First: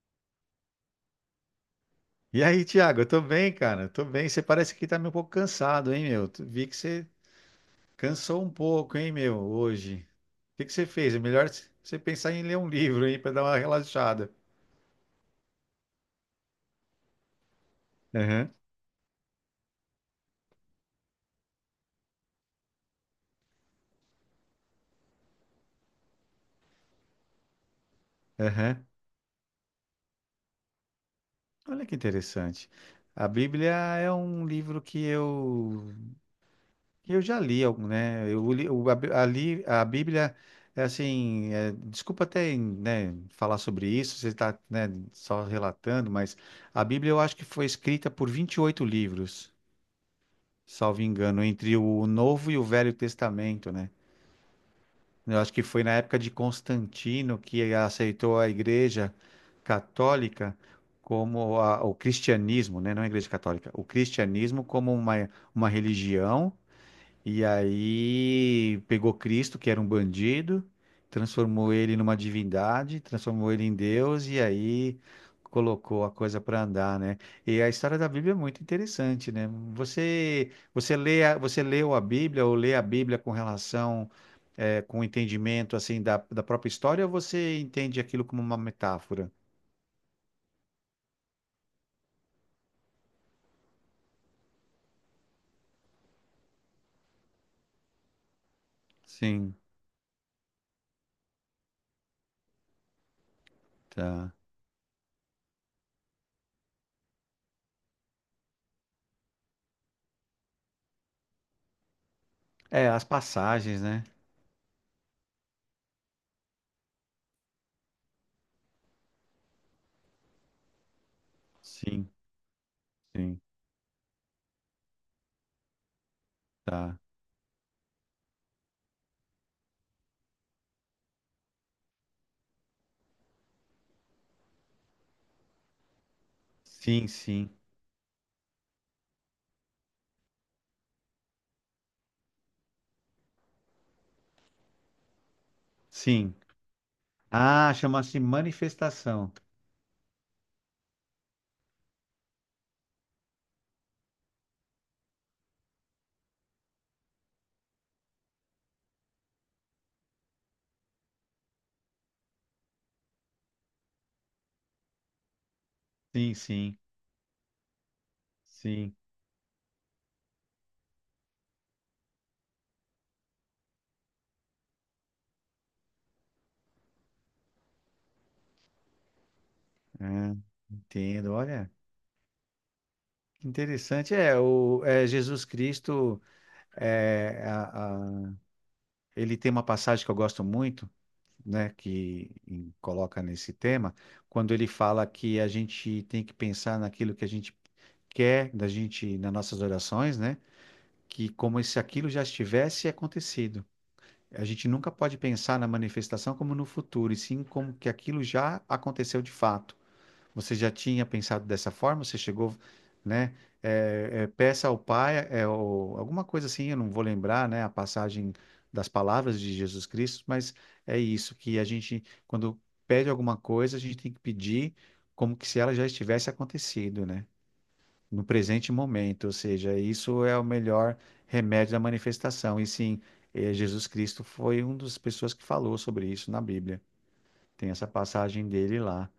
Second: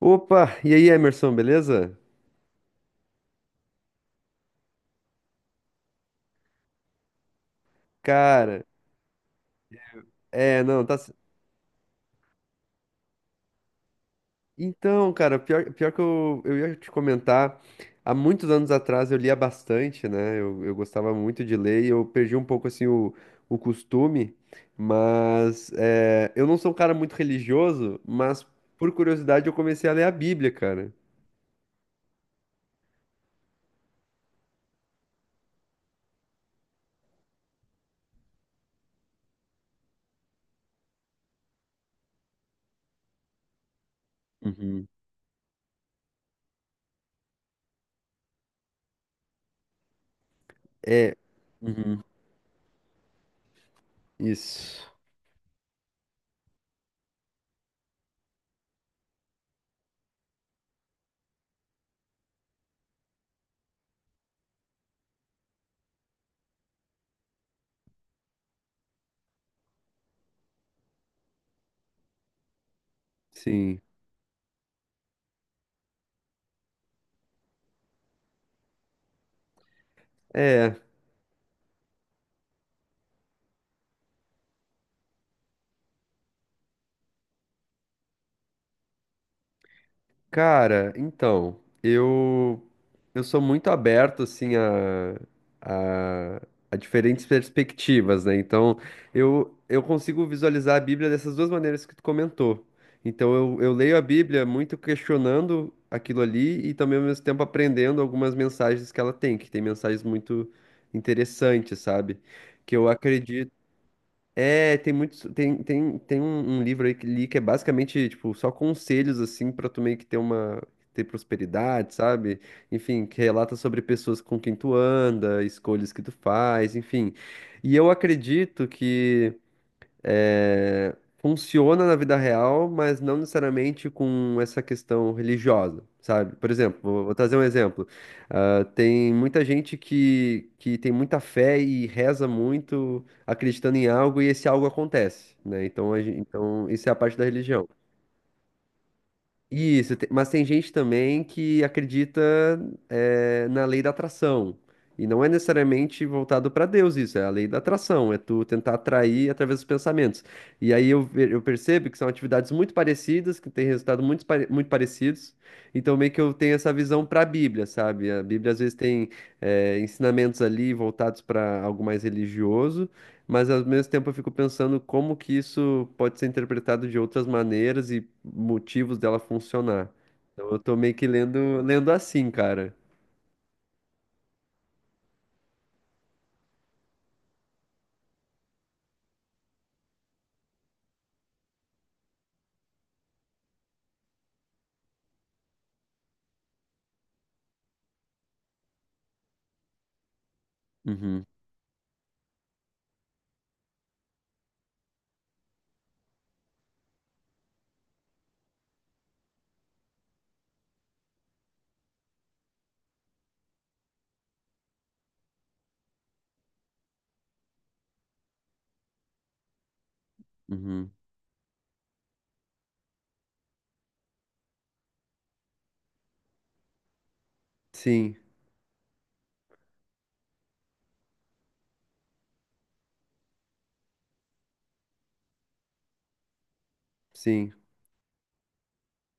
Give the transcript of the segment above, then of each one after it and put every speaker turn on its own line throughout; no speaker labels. Opa, e aí, Emerson, beleza?
E aí, Thiago, eu tô bem, cara. Tô bem. Você parece que tá meio um pouco cansado, hein, meu? Vi que você cansou um
Cara,
pouco, hein, meu, hoje. O
é,
que que
não,
você
tá.
fez? É melhor você pensar em ler um livro, hein, pra dar uma relaxada.
Então, cara, pior que eu ia te comentar, há muitos
Aham,
anos atrás eu lia bastante, né? Eu gostava muito de ler e eu perdi um pouco, assim, o costume, mas eu não sou um cara muito religioso, mas
aham.
por curiosidade eu comecei a ler a Bíblia, cara.
Olha que interessante. A Bíblia é um livro que eu. Eu já li algum, né? Eu li, o- a, Bí- a li- a Bíblia, é assim, é, desculpa até, né, falar sobre isso, você está,
Uhum.
né, só relatando, mas a Bíblia eu acho que foi escrita por 28 livros, salvo
É,
engano, entre
uhum,
o Novo e o Velho Testamento, né?
isso,
Eu acho que foi na época de Constantino que aceitou a Igreja Católica como o cristianismo, né? Não a Igreja Católica, o cristianismo como uma religião, e aí pegou Cristo, que era um bandido, transformou ele numa divindade, transformou ele em
sim.
Deus, e aí colocou a coisa para andar, né? E a história da Bíblia é muito interessante, né? Você
É.
você você leu a Bíblia ou lê a Bíblia com relação com entendimento assim da própria história, ou você entende aquilo como uma metáfora?
Cara, então, eu sou muito aberto assim a, a diferentes perspectivas, né? Então,
Sim,
eu consigo visualizar a Bíblia dessas duas maneiras que tu comentou. Então, eu leio a
tá.
Bíblia muito questionando aquilo ali e também ao mesmo tempo aprendendo algumas mensagens que ela tem, que tem mensagens muito interessantes, sabe? Que eu
É, as
acredito
passagens, né?
tem muitos, tem um livro aí que li que é basicamente, tipo, só conselhos, assim, pra tu meio que ter ter prosperidade,
Sim,
sabe? Enfim, que
sim,
relata sobre pessoas com quem tu anda, escolhas que tu faz,
tá.
enfim. E eu acredito que funciona na vida real, mas não necessariamente com essa questão religiosa, sabe? Por exemplo,
Sim,
vou trazer um
sim.
exemplo. Ah, tem muita gente que tem muita fé e reza muito acreditando em algo e esse algo acontece, né? Então,
Sim.
então isso é a parte da religião.
Ah, chama-se manifestação.
Isso, mas tem gente também que acredita, na lei da atração. E não é necessariamente voltado para Deus isso, é a lei da atração, é tu tentar atrair através dos pensamentos. E aí eu percebo que são atividades muito parecidas, que têm resultado muito parecidos. Então meio que eu
Sim,
tenho essa
sim,
visão para a Bíblia, sabe? A Bíblia às vezes
sim.
tem, ensinamentos ali voltados para algo mais religioso. Mas ao mesmo tempo eu fico pensando como que isso pode ser interpretado de outras maneiras e motivos dela funcionar.
Ah,
Então eu tô meio que
entendo.
lendo,
Olha,
lendo assim, cara.
que interessante. É, Jesus Cristo, é, a- a- ele tem uma passagem que eu gosto muito, né, que coloca nesse tema, quando ele fala que a gente tem que pensar naquilo que a gente quer da gente nas nossas orações, né,
Uhum,
que como se aquilo já estivesse acontecido. A gente nunca pode pensar na manifestação como no futuro, e sim como que aquilo já aconteceu de fato. Você já tinha pensado dessa forma? Você chegou, né? É, é, peça ao Pai, alguma coisa assim, eu não vou lembrar, né? A passagem das palavras de Jesus Cristo, mas
uhum.
é isso que a gente, quando pede alguma coisa, a gente tem que pedir como que se ela já estivesse acontecido, né?
Sim,
No presente momento, ou seja, isso é o melhor remédio da manifestação. E sim, Jesus Cristo foi uma das pessoas que falou sobre isso na Bíblia.
sim.
Tem essa passagem dele lá.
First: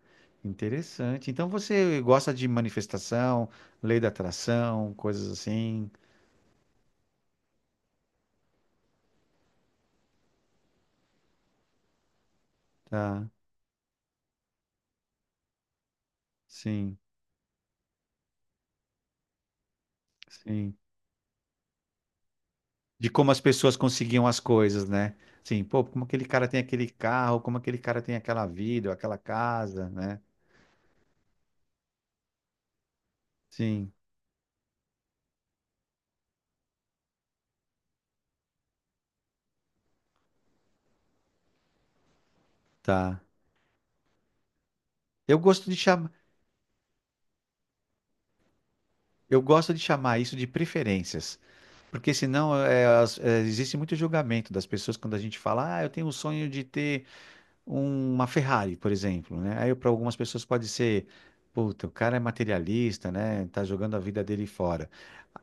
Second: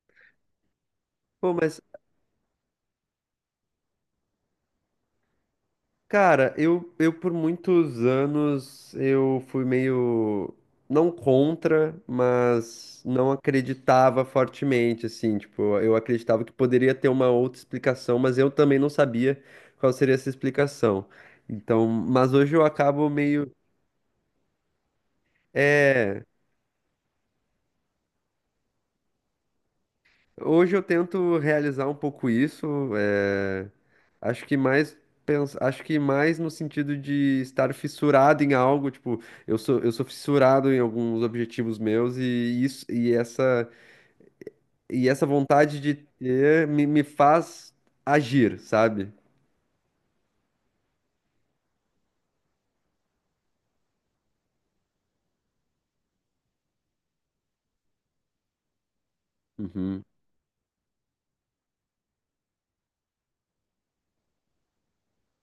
Interessante. Então
Pô, mas
você gosta de manifestação, lei da atração, coisas assim,
cara, eu por muitos anos eu fui meio não contra, mas
tá?
não acreditava fortemente, assim, tipo, eu acreditava que poderia
Sim,
ter uma outra explicação, mas eu também não sabia qual seria essa
sim.
explicação. Então, mas hoje eu
De
acabo
como as
meio,
pessoas conseguiam as coisas, né? Sim, pô, como
é,
aquele cara tem aquele carro, como aquele cara tem aquela vida, ou aquela casa, né?
hoje eu tento realizar um pouco isso, eh,
Sim,
acho que mais acho que mais no sentido de estar fissurado em algo, tipo, eu sou fissurado em alguns objetivos meus e isso
tá.
e essa
Eu gosto de
vontade de
chamar,
ter me faz agir, sabe?
eu gosto de chamar isso de preferências, porque senão é, é, existe muito julgamento das pessoas quando a gente fala, ah, eu tenho o sonho de ter uma Ferrari, por exemplo, né? Aí para
Uhum.
algumas pessoas pode ser, puta, o cara é materialista, né? Tá jogando a vida dele fora.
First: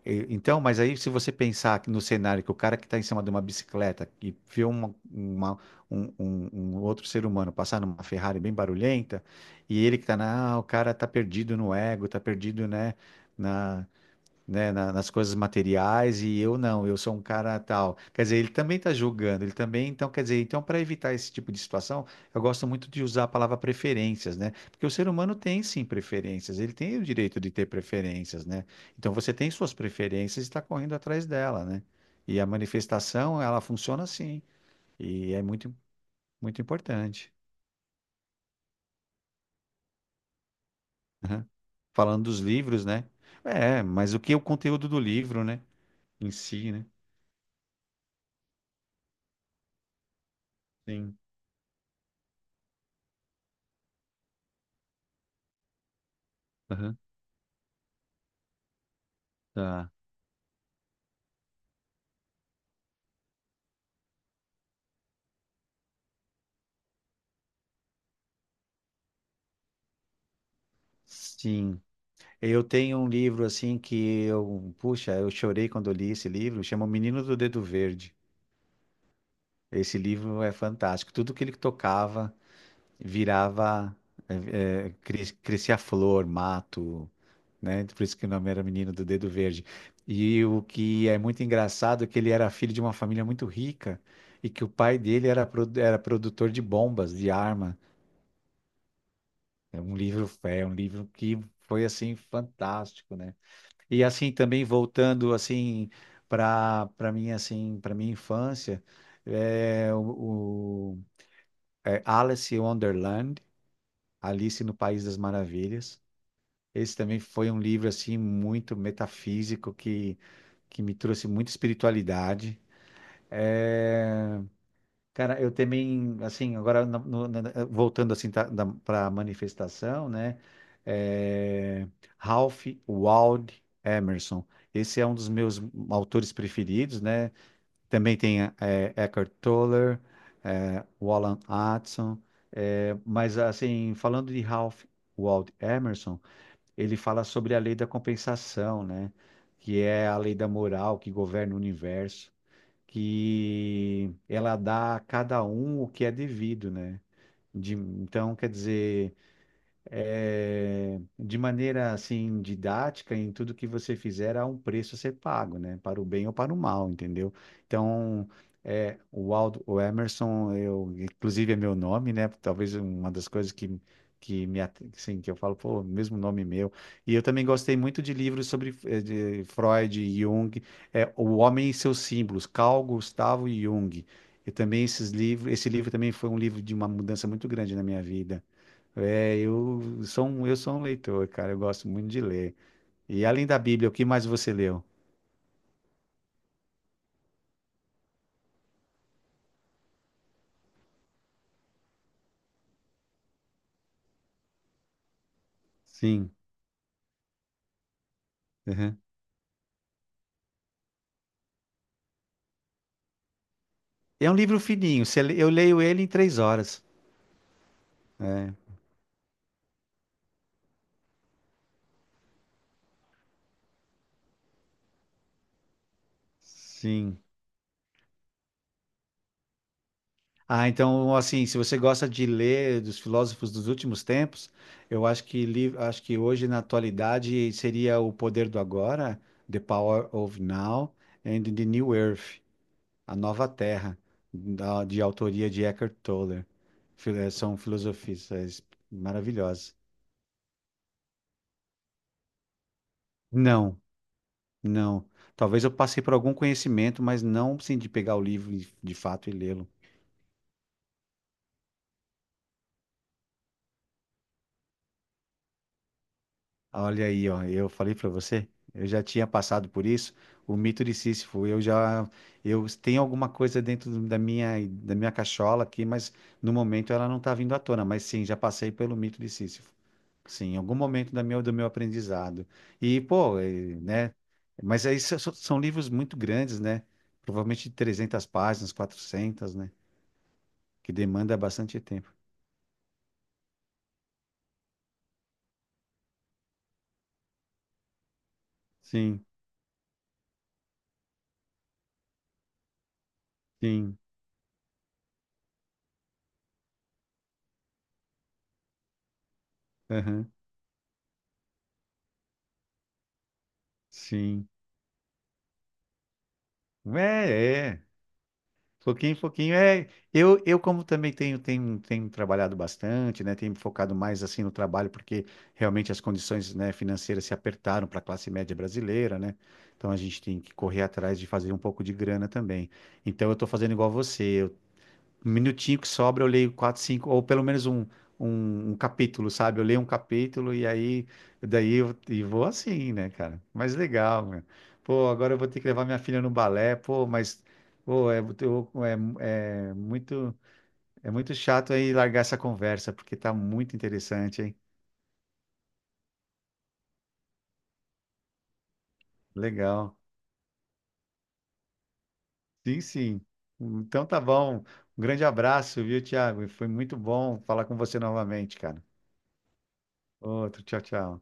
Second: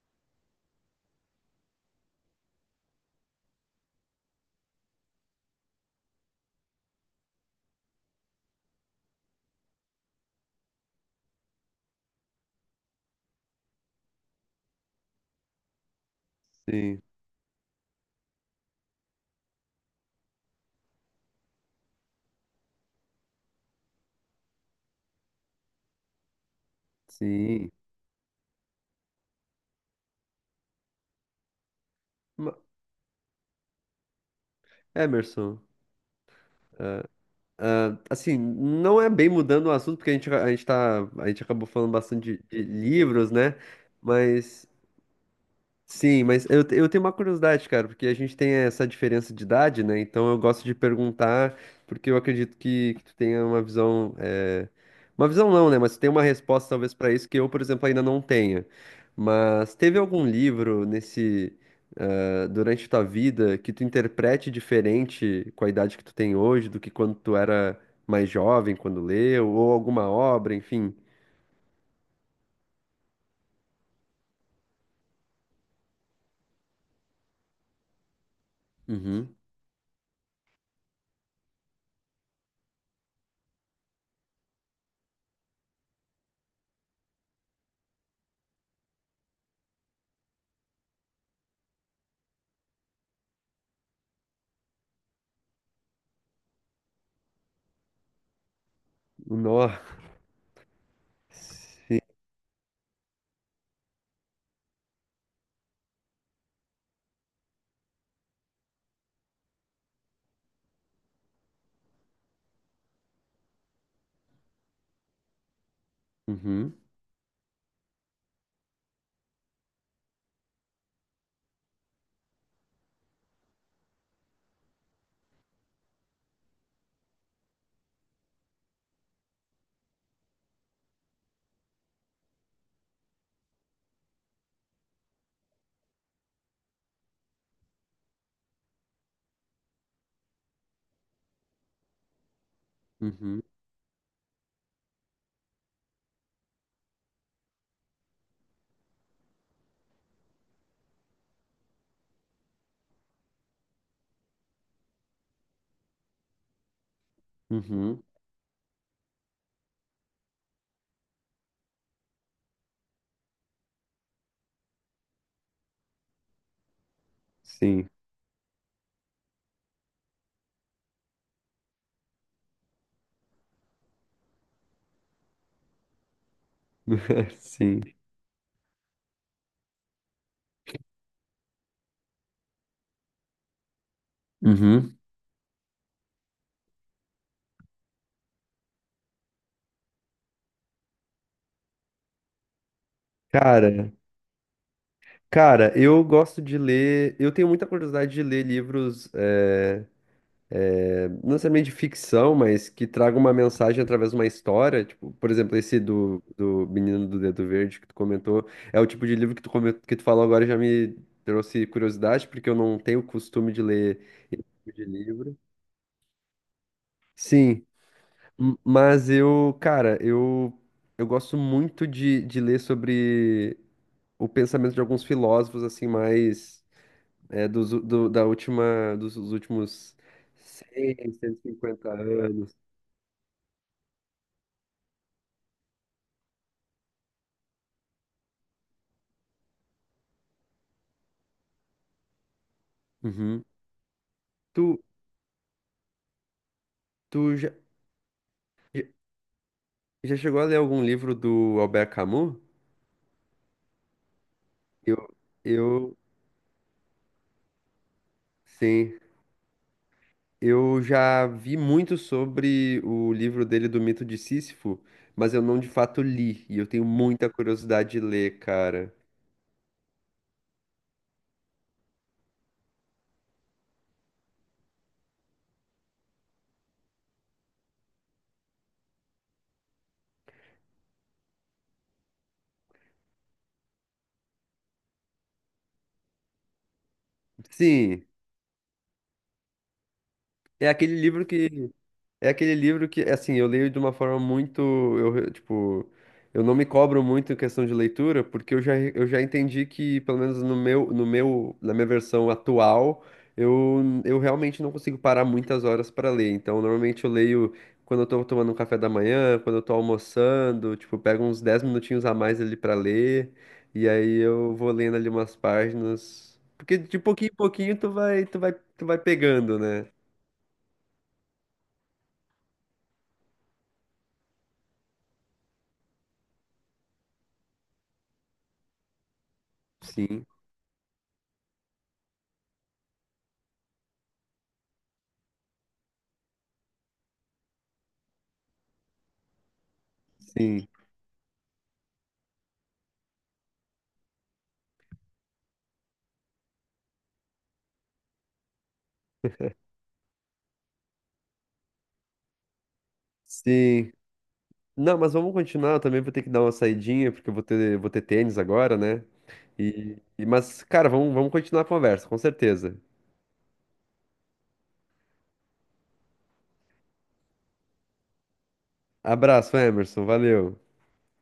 Então, mas aí se você pensar que no cenário que o cara que está em cima de uma bicicleta e vê um outro ser humano passar numa Ferrari bem barulhenta, e ele que tá na, ah, o cara tá perdido no ego, tá perdido, né? Na, né, nas coisas materiais, e eu não, eu
Sim,
sou um cara tal. Quer dizer, ele também está julgando, ele também, então, quer dizer, então para evitar esse tipo de situação, eu gosto muito de usar a palavra preferências, né? Porque o ser humano tem sim preferências, ele tem o direito de ter
sim.
preferências, né? Então você tem suas preferências e está correndo atrás dela, né? E a
Ma-
manifestação, ela funciona assim, e é
Emerson,
muito importante.
ah, assim, não é bem mudando o assunto, porque a gente
Aham.
acabou falando
Falando
bastante
dos
de
livros, né?
livros, né?
É, mas o que é o
Mas
conteúdo do livro, né?
Sim,
Em
mas
si, né?
eu tenho uma curiosidade, cara, porque a gente tem essa diferença de idade, né? Então eu gosto de
Sim.
perguntar, porque eu acredito que tu tenha uma visão. Uma visão não, né? Mas tu tem uma resposta talvez
Aham.
pra isso que eu, por exemplo, ainda não tenha. Mas
Tá.
teve algum livro durante tua vida que tu interprete diferente com a idade que tu tem hoje do que quando tu era mais jovem, quando leu, ou alguma obra, enfim.
Sim. Eu tenho um livro assim que eu, puxa, eu chorei quando eu li esse livro, chama O Menino do Dedo Verde.
Uhum.
Esse livro é fantástico. Tudo que ele tocava virava, crescia flor, mato, né? Por isso que o nome era Menino do Dedo Verde. E o que é muito engraçado é que ele era filho de uma família muito rica, e que o pai dele era, era produtor de bombas, de arma.
Nó.
É um livro que foi
Sim.
assim fantástico, né? E assim também voltando assim para mim, assim, para minha infância é é Alice in Wonderland, Alice no País das Maravilhas.
Uhum.
Esse também foi um livro assim muito metafísico que me trouxe muita espiritualidade. É, cara, eu também, assim, agora voltando assim para a manifestação, né? É, Ralph Waldo Emerson. Esse é um dos meus autores preferidos, né? Também tem é, Eckhart Tolle, é, Wallen Hudson. É, mas,
Uhum.
assim, falando de Ralph Waldo Emerson, ele fala sobre a lei da compensação, né? Que é a lei da moral que governa o universo, que ela dá a cada um o que é devido, né?
Uhum.
Então, quer dizer, eh, de maneira assim didática em tudo que você fizer há um preço a ser pago, né? Para o bem ou para o mal, entendeu?
Sim.
Então, é, o Aldo, o Emerson, eu, inclusive é meu nome, né? Talvez uma das coisas que assim, que eu falo, pô, mesmo nome meu. E eu também gostei
Sim.
muito de livros sobre eh, de Freud, Jung, é, O Homem e seus Símbolos, Carl Gustavo Jung. E também
Uhum.
esses livros, esse livro também foi um livro de uma mudança muito grande na minha vida, é, eu sou um leitor, cara. Eu gosto muito de ler. E além da
Cara,
Bíblia, o que mais você leu?
cara, eu gosto de ler. Eu tenho muita curiosidade de ler livros, não necessariamente de ficção, mas que tragam uma mensagem através de uma história. Tipo, por exemplo, esse
Sim.
do Menino do Dedo Verde que tu comentou. É o
Uhum.
tipo de livro que que tu falou agora e já me trouxe curiosidade, porque eu não tenho o costume de ler
É um
esse
livro
tipo de
fininho. você
livro.
le- eu leio ele em 3 horas.
Sim,
É,
mas eu, cara, eu gosto muito de ler sobre o pensamento de alguns filósofos assim mais
sim.
dos, do- da última dos, dos últimos
Ah, então,
cento
assim,
e
se você
cinquenta
gosta de
anos.
ler dos filósofos dos últimos tempos, eu acho que, li, acho que hoje, na atualidade, seria O Poder do Agora, The Power of Now, and The New Earth. A
Uhum.
Nova Terra,
Tu,
de autoria de Eckhart Tolle.
tu já,
São filosofistas
já
maravilhosos.
já chegou a ler algum livro do Albert Camus?
Não,
Eu,
não. Talvez eu
eu,
passei por algum conhecimento, mas não sim de pegar o livro de
sim.
fato e lê-lo.
Eu já vi muito sobre o livro dele do Mito de Sísifo, mas eu não de fato li, e eu tenho
Olha aí,
muita
ó, eu
curiosidade
falei
de
para
ler,
você, eu
cara.
já tinha passado por isso, o mito de Sísifo. Eu já, eu tenho alguma coisa dentro da minha cachola aqui, mas no momento ela não está vindo à tona. Mas sim, já passei pelo mito de Sísifo. Sim, em algum momento da minha, do meu aprendizado. E, pô, e, né? Mas aí são livros muito grandes, né? Provavelmente de
Sim,
300 páginas, 400, né?
é
Que
aquele livro
demanda
que
bastante tempo.
é aquele livro que, assim, eu leio de uma forma muito, tipo, eu não me cobro muito em questão de leitura, porque eu já
Sim,
entendi que, pelo menos no meu, no meu, na minha versão atual,
sim,
eu realmente não consigo parar muitas horas para ler. Então, normalmente eu leio quando eu tô tomando um café da manhã, quando eu tô
aham,
almoçando, tipo, eu pego uns 10 minutinhos a mais ali para ler, e aí
sim.
eu vou lendo ali umas páginas, porque de pouquinho em
É,
pouquinho
é.
tu vai
Pouquinho, pouquinho.
pegando, né?
É, eu como também tenho, trabalhado bastante, né? Tenho me focado mais assim no trabalho, porque realmente as condições, né, financeiras se apertaram para a classe média brasileira, né? Então a gente
Sim.
tem que correr atrás de fazer um pouco de grana também. Então eu estou fazendo igual você, um minutinho que sobra, eu leio quatro, cinco, ou pelo menos um capítulo, sabe? Eu leio um capítulo e
Sim.
aí daí eu, e vou assim, né, cara? Mas legal, meu. Pô, agora eu vou ter que levar minha filha no balé, pô, mas pô, é, é, é muito muito chato aí largar essa conversa, porque tá muito
Sim.
interessante, hein?
Não, mas vamos continuar. Eu também vou ter que dar uma saidinha, porque vou ter tênis agora, né?
Legal.
Mas, cara, vamos continuar a conversa, com certeza.
Sim, sim. Então tá bom. Um grande abraço, viu, Thiago? Foi muito bom falar com você novamente, cara.
Abraço, Emerson. Valeu.
Outro, tchau, tchau.